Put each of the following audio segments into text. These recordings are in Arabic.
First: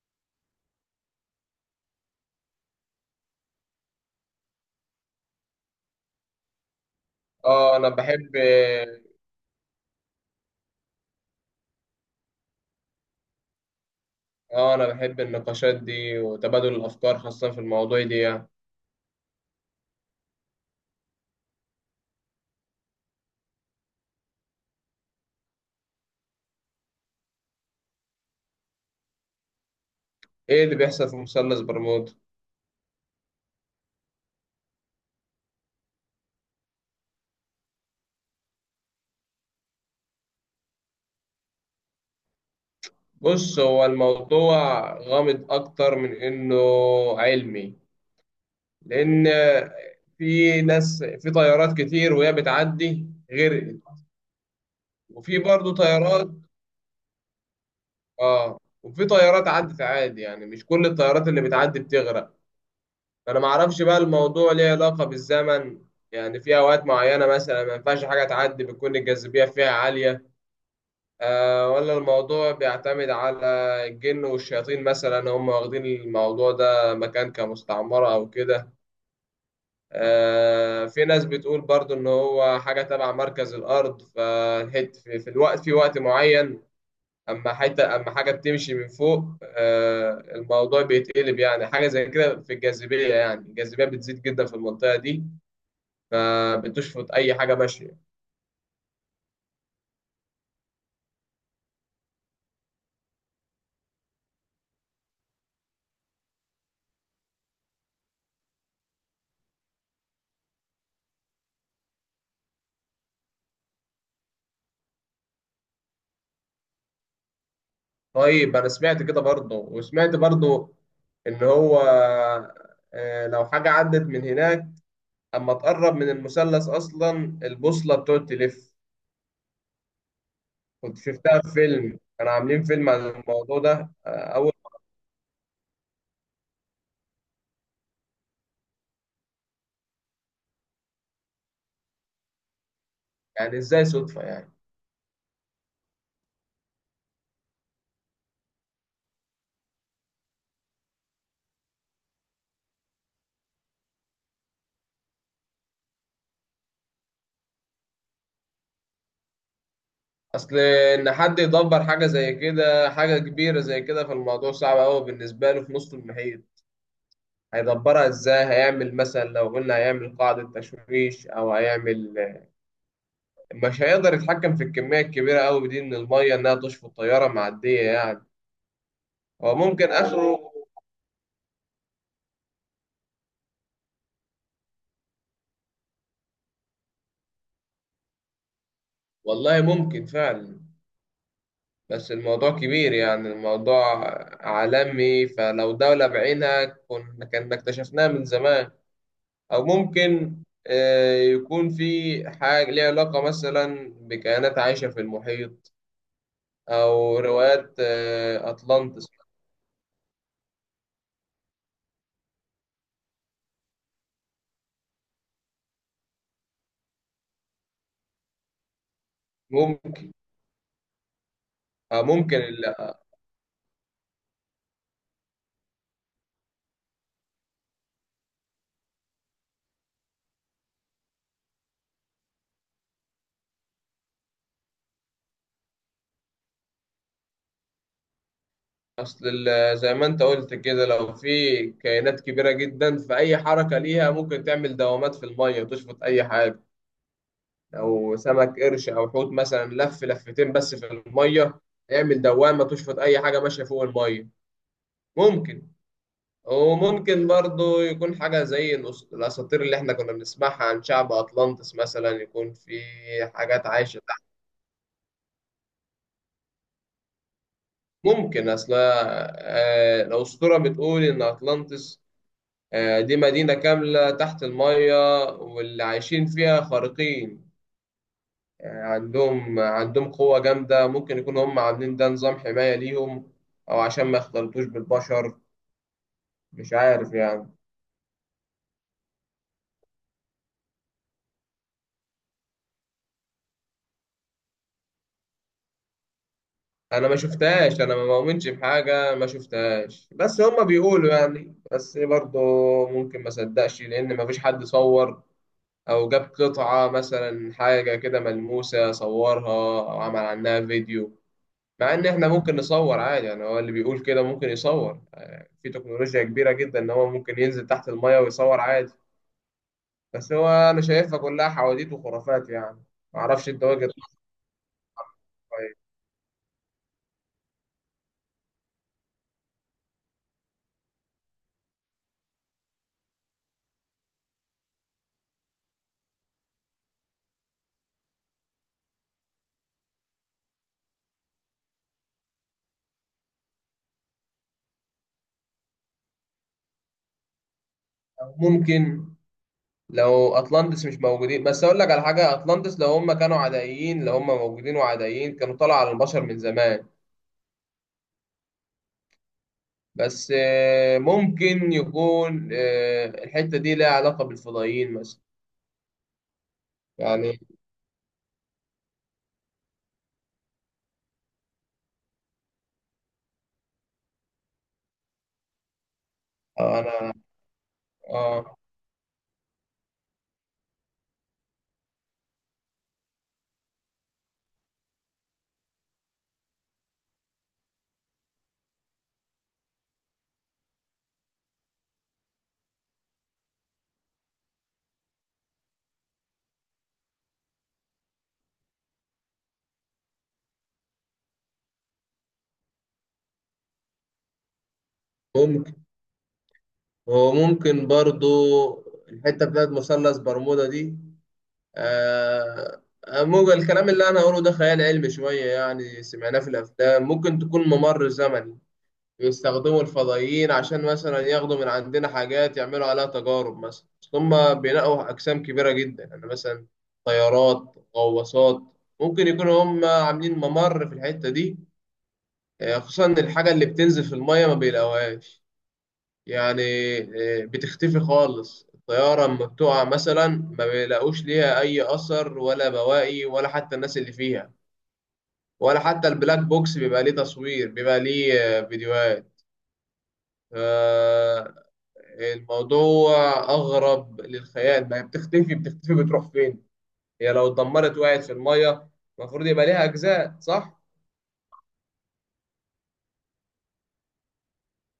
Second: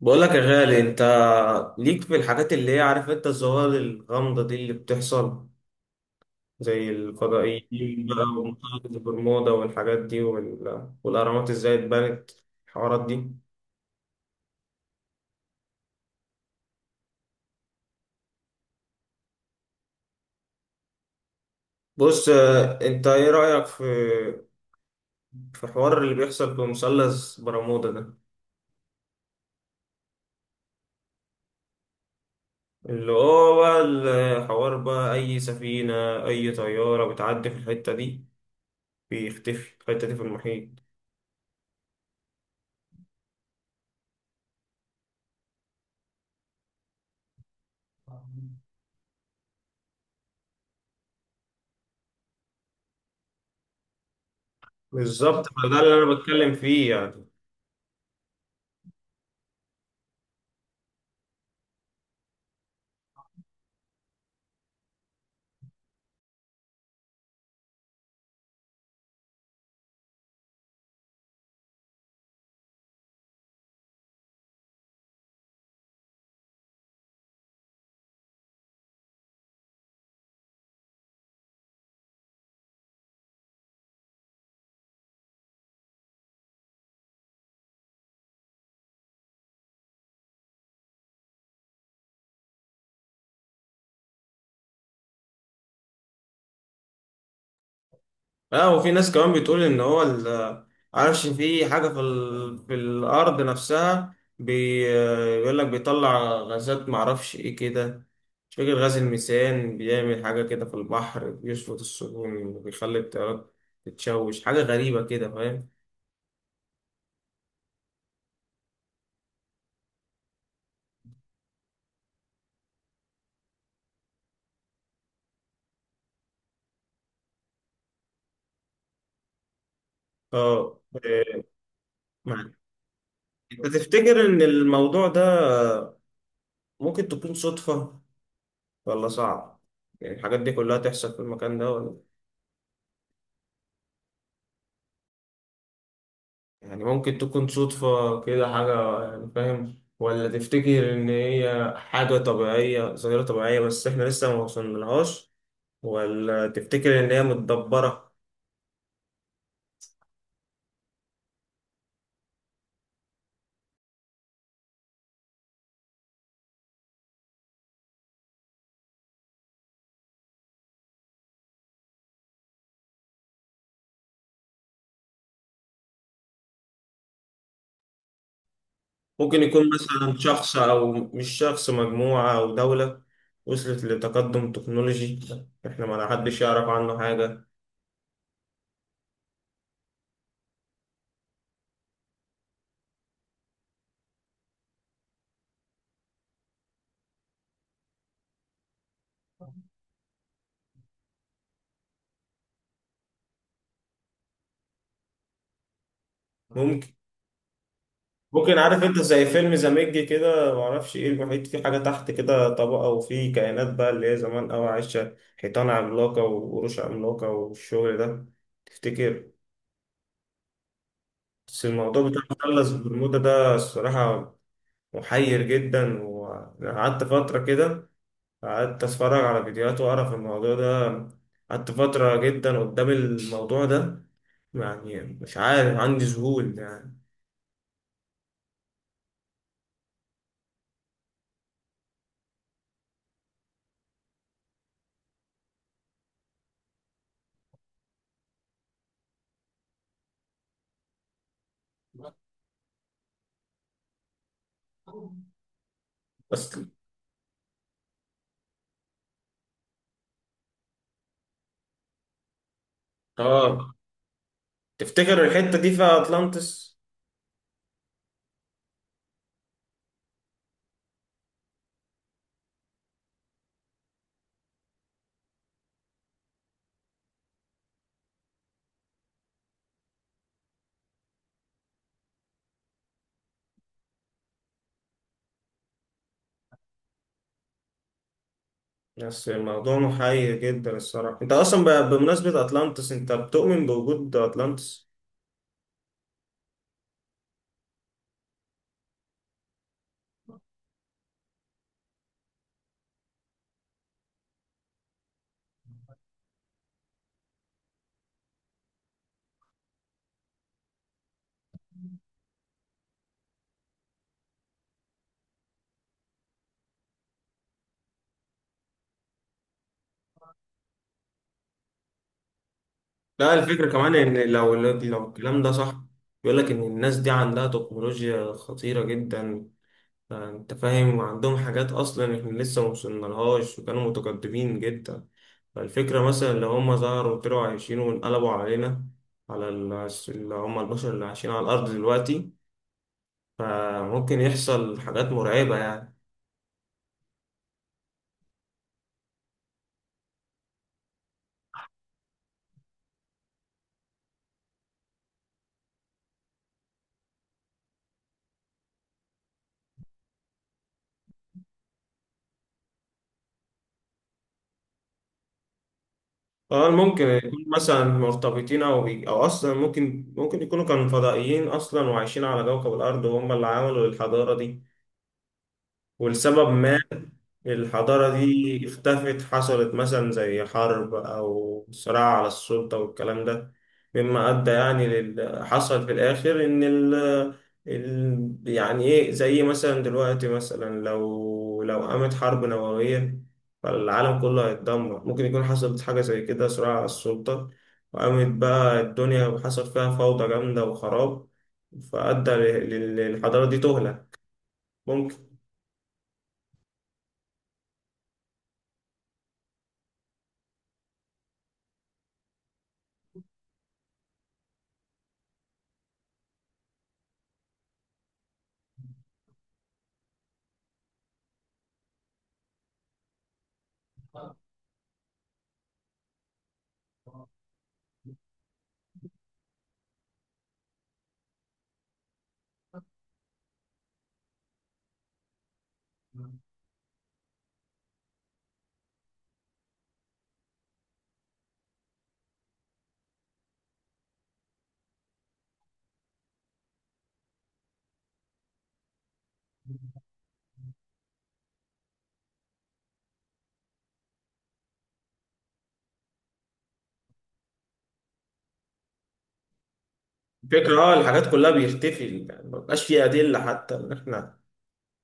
بقول لك يا غالي انت ليك في الحاجات اللي هي عارف انت الظواهر الغامضة دي اللي بتحصل زي اه انا الفضائيين بقى بحب ومنطقة البرمودا والحاجات دي والأهرامات ازاي اتبنت الحوارات دي. اه انا بحب النقاشات دي وتبادل الافكار خاصة في المواضيع دي يعني. بص، انت ايه رأيك في الحوار اللي بيحصل في مثلث برمودا ده؟ ايه اللي بيحصل في مثلث برمودا؟ اللي هو بقى الحوار بقى أي سفينة، أي طيارة بتعدي في الحتة دي بيختفي الحتة دي في المحيط. بص، هو الموضوع غامض اكتر من انه علمي، لان في ناس في طيارات كتير وهي بتعدي غرقت، وفي بالظبط، برضه فده اللي أنا طيارات بتكلم فيه يعني. اه وفي طيارات عدت عادي، يعني مش كل الطيارات اللي بتعدي بتغرق. فانا ما اعرفش بقى الموضوع ليه علاقه بالزمن، يعني في اوقات معينه مثلا ما ينفعش حاجه تعدي، بتكون الجاذبيه فيها عاليه. ولا الموضوع بيعتمد على الجن والشياطين مثلا، هم واخدين الموضوع ده مكان كمستعمره او كده. في ناس بتقول برضو ان هو حاجه تبع مركز الارض، فالحت في وقت معين اما حاجه بتمشي من فوق الموضوع بيتقلب، يعني حاجه زي كده في الجاذبيه، يعني الجاذبيه بتزيد جدا في المنطقه دي فبتشفط اي حاجه ماشيه. اه، وفي ناس كمان بتقول ان هو عارفش في حاجه في في الارض نفسها بيقول لك بيطلع غازات، معرفش ايه كده. مش فاكر غاز الميثان بيعمل حاجه كده في البحر، بيشفط السفن وبيخلي الطيارات تتشوش، حاجه غريبه كده فاهم. طيب، انا سمعت كده برضه، وسمعت برضه ان هو لو حاجه عدت من هناك اما تقرب من المثلث اصلا البوصله بتقعد تلف. اه، كنت شفتها في فيلم، كانوا معاك. عاملين فيلم عن الموضوع انت ده تفتكر ان اول الموضوع ده ممكن تكون صدفه ولا صعب، يعني الحاجات دي كلها تحصل في المكان ده، ولا يعني ازاي صدفه يعني؟ يعني ممكن تكون صدفة كده حاجة يعني فاهم، ولا تفتكر إن هي حاجة طبيعية، ظاهرة طبيعية بس إحنا لسه ما وصلنالهاش، ولا تفتكر إن هي متدبرة؟ اصل ان حد يدبر حاجه زي كده، حاجه كبيره زي كده، فالموضوع صعب قوي بالنسبه له في نص المحيط. هيدبرها ازاي؟ هيعمل مثلا لو قلنا هيعمل قاعده تشويش او هيعمل، مش هيقدر يتحكم في الكمية الكبيرة أوي دي من المية إنها تشفط الطيارة معدية يعني. ممكن هو يكون ممكن مثلا آخره. شخص، أو مش شخص، مجموعة أو دولة وصلت لتقدم تكنولوجي، إحنا ما حدش يعرف عنه حاجة. والله ممكن فعلا، بس الموضوع كبير، يعني الموضوع عالمي، فلو دولة بعينها كنا اكتشفناها من زمان. أو ممكن يكون في حاجة ليها علاقة مثلا بكائنات عايشة في المحيط، ممكن أو روايات، ممكن عارف انت أطلانتس. زي فيلم زاميج كده، معرفش ايه، المحيط فيه حاجة تحت كده طبقة، وفيه كائنات بقى اللي هي زمان أوي عايشة، حيطان عملاقة وقروش عملاقة والشغل ده. تفتكر؟ ممكن. بس أو الموضوع بتاع ممكن، مثلث برمودا ده الصراحة محير جدا، وقعدت فترة كده قعدت أتفرج على فيديوهات وأقرأ في الموضوع ده، قعدت فترة جدا قدام الموضوع ده، يعني مش عارف عندي ذهول يعني. زي ما انت قلت كده، لو في كائنات كبيره جدا، فاي حركه ليها ممكن تعمل دوامات في الميه تشفط اي حاجه. لو سمك قرش او حوت مثلا لف لفتين بس في الميه يعمل دوامه تشفط اي حاجه ماشيه فوق الميه. ممكن. بس وممكن برضو يكون حاجه زي الاساطير اللي احنا كنا بنسمعها عن شعب اطلانتس، مثلا يكون في حاجات اه عايشه تحت. تفتكر الحتة دي في أطلانتس؟ ممكن. اصل الاسطوره بتقول ان اطلانتس دي مدينة كاملة تحت المية، واللي عايشين فيها خارقين، يعني عندهم قوة جامدة، ممكن يكونوا هم عاملين ده نظام حماية ليهم أو عشان ما يختلطوش بالبشر. مش عارف يعني. بس الموضوع محير جدا الصراحة. انت اصلا بمناسبة اتلانتس، انت بتؤمن بوجود اتلانتس؟ أنا ما شفتهاش، أنا ما مؤمنش بحاجة ما شفتهاش، بس هم بيقولوا يعني. بس برضه ممكن ما صدقش لأن ما فيش حد صور أو جاب قطعة مثلا، حاجة كده ملموسة صورها أو عمل عنها فيديو، مع ان احنا ممكن نصور عادي يعني، هو اللي بيقول كده ممكن يصور. في تكنولوجيا كبيرة جدا ان هو ممكن ينزل تحت المية ويصور عادي. بس هو انا شايفها كلها حواديت وخرافات يعني. لا، معرفش، انت الفكرة وجهة كمان نظرك ان لو الكلام ده صح، ايه؟ بيقول لك ان الناس دي عندها تكنولوجيا خطيرة جدا، انت فاهم، وعندهم حاجات اصلا احنا لسه ما وصلنالهاش، وكانوا متقدمين جدا. فالفكرة مثلا لو هم ظهروا وطلعوا عايشين وانقلبوا علينا، على اللي هم البشر اللي عايشين على الارض دلوقتي، فممكن يحصل حاجات مرعبة يعني. أو ممكن لو اطلانتس مش موجودين، بس اقول لك على حاجة، اطلانتس لو هم كانوا عدائيين، لو هم موجودين وعدائيين كانوا طلعوا على البشر من زمان. بس ممكن يكون الحتة دي لها علاقة بالفضائيين مثلا، اه، ممكن يكونوا يعني. مثلا مرتبطين او او اصلا ممكن يكونوا كانوا فضائيين اصلا وعايشين على كوكب الارض، وهم اللي عملوا الحضاره دي، ولسبب ما انا الحضارة اه دي اختفت، حصلت مثلا زي حرب أو صراع على السلطة والكلام ده، مما أدى يعني حصل في الآخر إن يعني إيه، زي مثلا دلوقتي مثلا لو قامت حرب نووية، فالعالم كله هيتدمر، ممكن يكون حصلت حاجة زي كده، صراع على السلطة وقامت بقى الدنيا وحصل فيها فوضى جامدة وخراب، فأدى للحضارة دي تهلك، ممكن. ممكن. وممكن برضو الحتة بتاعت مثلث برمودا دي آه ممكن الكلام اللي أنا هقوله ده خيال علمي شوية، يعني سمعناه في الأفلام، ممكن تكون ممر زمني بيستخدموا الفضائيين عشان مثلا ياخدوا من عندنا حاجات يعملوا عليها تجارب. مثلا أصل هما بينقوا أجسام كبيرة جدا، يعني مثلا طيارات، غواصات. ممكن يكونوا هما عاملين ممر في الحتة دي، خصوصا إن الحاجة اللي بتنزل في المية ما بيلاقوهاش يعني. بتختفي خالص، الطيارة لما بتقع مثلا ما بيلاقوش ليها أي أثر ولا بواقي ولا حتى الناس اللي فيها، ولا حتى البلاك بوكس بيبقى ليه تصوير، بيبقى ليه فيديوهات. آه، الموضوع أغرب للخيال، ما هي بتختفي، بتختفي بتروح فين؟ هي لو اتدمرت وقعت في المية المفروض يبقى ليها أجزاء، الفكرة صح؟ الحاجات كلها بيختفي، يعني مبقاش فيه أدلة، حتى إن إحنا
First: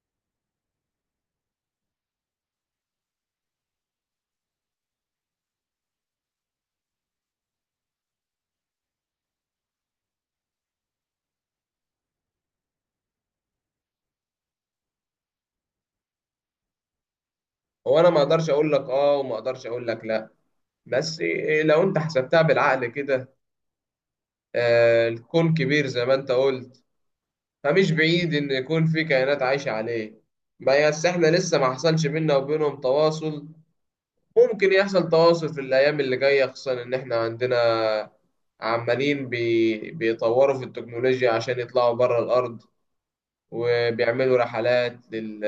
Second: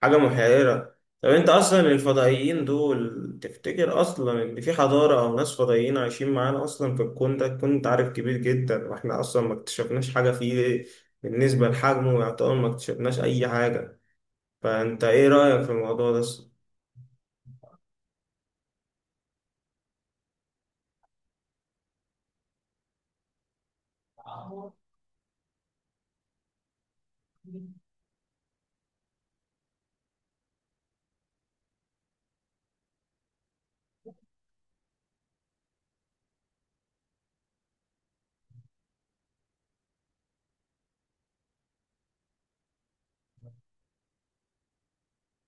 حاجة محيرة. طب أنت أصلا الفضائيين دول، تفتكر أصلا إن في حضارة أو ناس فضائيين عايشين معانا أصلا في الكون ده؟ عارف كبير جدا، وإحنا أصلا ما اكتشفناش حاجة فيه، بالنسبة لحجمه يعتبر ما اكتشفناش أي حاجة. فأنت إيه رأيك في الموضوع ده أصلا؟ هو أنا ما أقدرش أقول لك آه، وما أقدرش أقول لك لأ. بس لو أنت حسبتها بالعقل كده، الكون كبير زي ما أنت قلت، فمش بعيد إن يكون في كائنات عايشة عليه، بس إحنا لسه ما حصلش بينا وبينهم تواصل. ممكن يحصل تواصل في الأيام اللي جاية، خصوصا إن إحنا عندنا عمالين بيطوروا في التكنولوجيا عشان يطلعوا بره الأرض، وبيعملوا رحلات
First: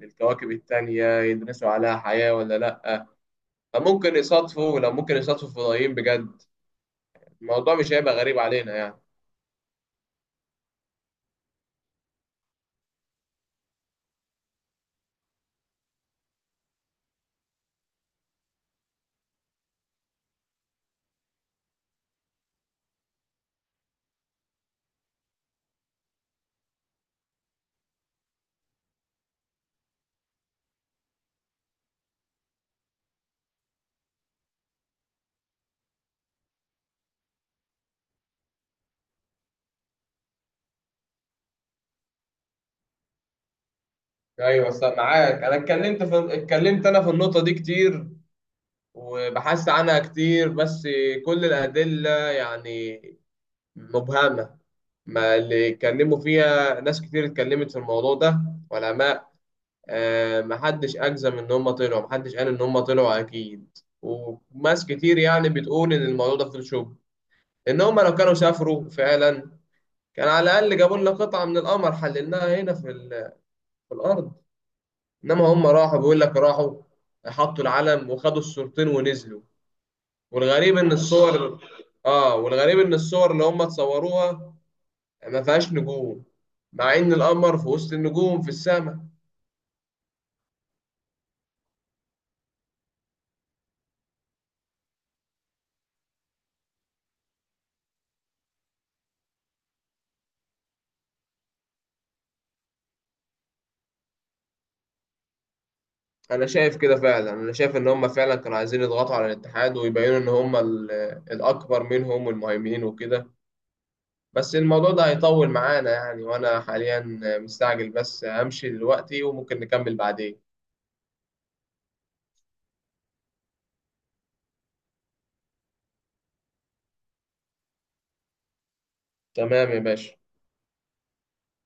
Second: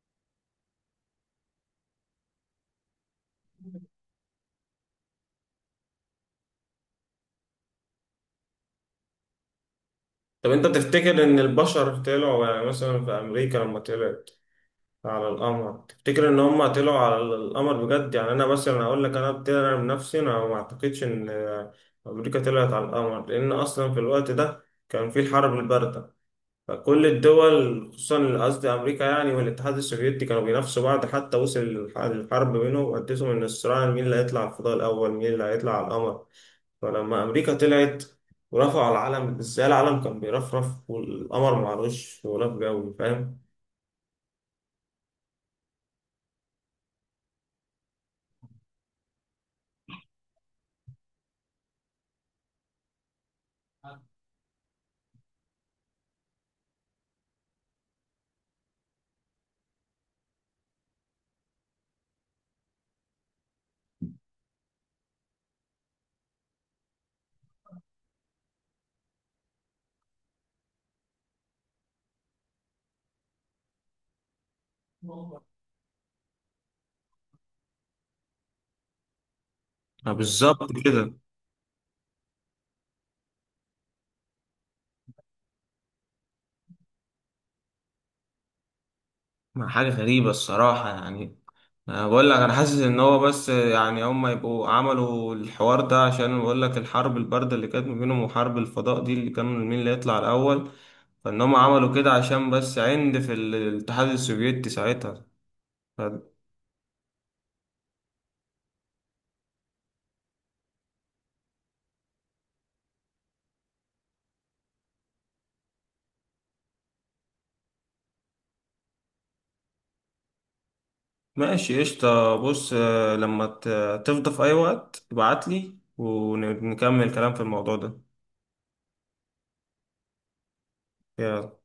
للكواكب التانية يدرسوا عليها حياة ولا لأ. ممكن يصادفوا لو ممكن يصادفوا فضائيين بجد، الموضوع مش هيبقى غريب علينا يعني. طب أنت تفتكر إن البشر طلعوا، يعني مثلا في أمريكا لما طلعوا على القمر، تفتكر ان هم طلعوا على القمر بجد؟ يعني انا مثلا اقول لك، انا بنفسي، انا ما اعتقدش ان امريكا طلعت على القمر، لان اصلا في الوقت ده كان في الحرب البارده، فكل الدول خصوصا، قصدي امريكا يعني والاتحاد السوفيتي، كانوا بينافسوا بعض، حتى وصل الحرب بينهم، وقدتهم ان الصراع، مين اللي هيطلع على الفضاء الاول، مين اللي هيطلع على القمر. فلما امريكا طلعت ورفعوا العلم، ازاي العلم كان بيرفرف والقمر معلوش غلاف جوي، فاهم؟ ايوه، بس معاك. انا اتكلمت انا في النقطه دي كتير وبحثت عنها كتير، بس كل الأدلة يعني مبهمة. ما اللي اتكلموا فيها ناس كتير، اتكلمت في الموضوع ده علماء، محدش أجزم إن هم طلعوا، محدش قال إن هم طلعوا أكيد، وناس كتير يعني بتقول إن الموضوع ده فوتوشوب، إن هم لو كانوا سافروا فعلا كان على الأقل جابوا لنا قطعة من القمر حللناها هنا في الأرض. إنما هم راحوا، بيقول لك راحوا حطوا العلم وخدوا الصورتين ونزلوا. آه، بالظبط والغريب ان كده. الصور اه والغريب ان الصور اللي هم اتصوروها ما فيهاش نجوم، مع ان القمر في وسط النجوم في السماء. ما حاجة غريبة الصراحة يعني. أنا بقول لك أنا حاسس إن هو بس يعني هما يبقوا عملوا الحوار ده عشان، بقول لك الحرب الباردة اللي كانت ما بينهم وحرب الفضاء دي اللي كانوا مين اللي يطلع الأول، فإن هما عملوا كده عشان بس عند الاتحاد السوفيتي ساعتها، ف- انا شايف كده فعلا، انا شايف ان هم فعلا كانوا عايزين يضغطوا على الاتحاد ويبينوا ان هم الاكبر منهم والمهيمنين وكده. بس الموضوع ده هيطول معانا يعني، وانا حاليا مستعجل، بس همشي دلوقتي وممكن نكمل بعدين. ماشي قشطة. بص، لما تفضى في أي وقت ابعتلي ونكمل كلام في الموضوع ده. تمام يا باشا. يلا.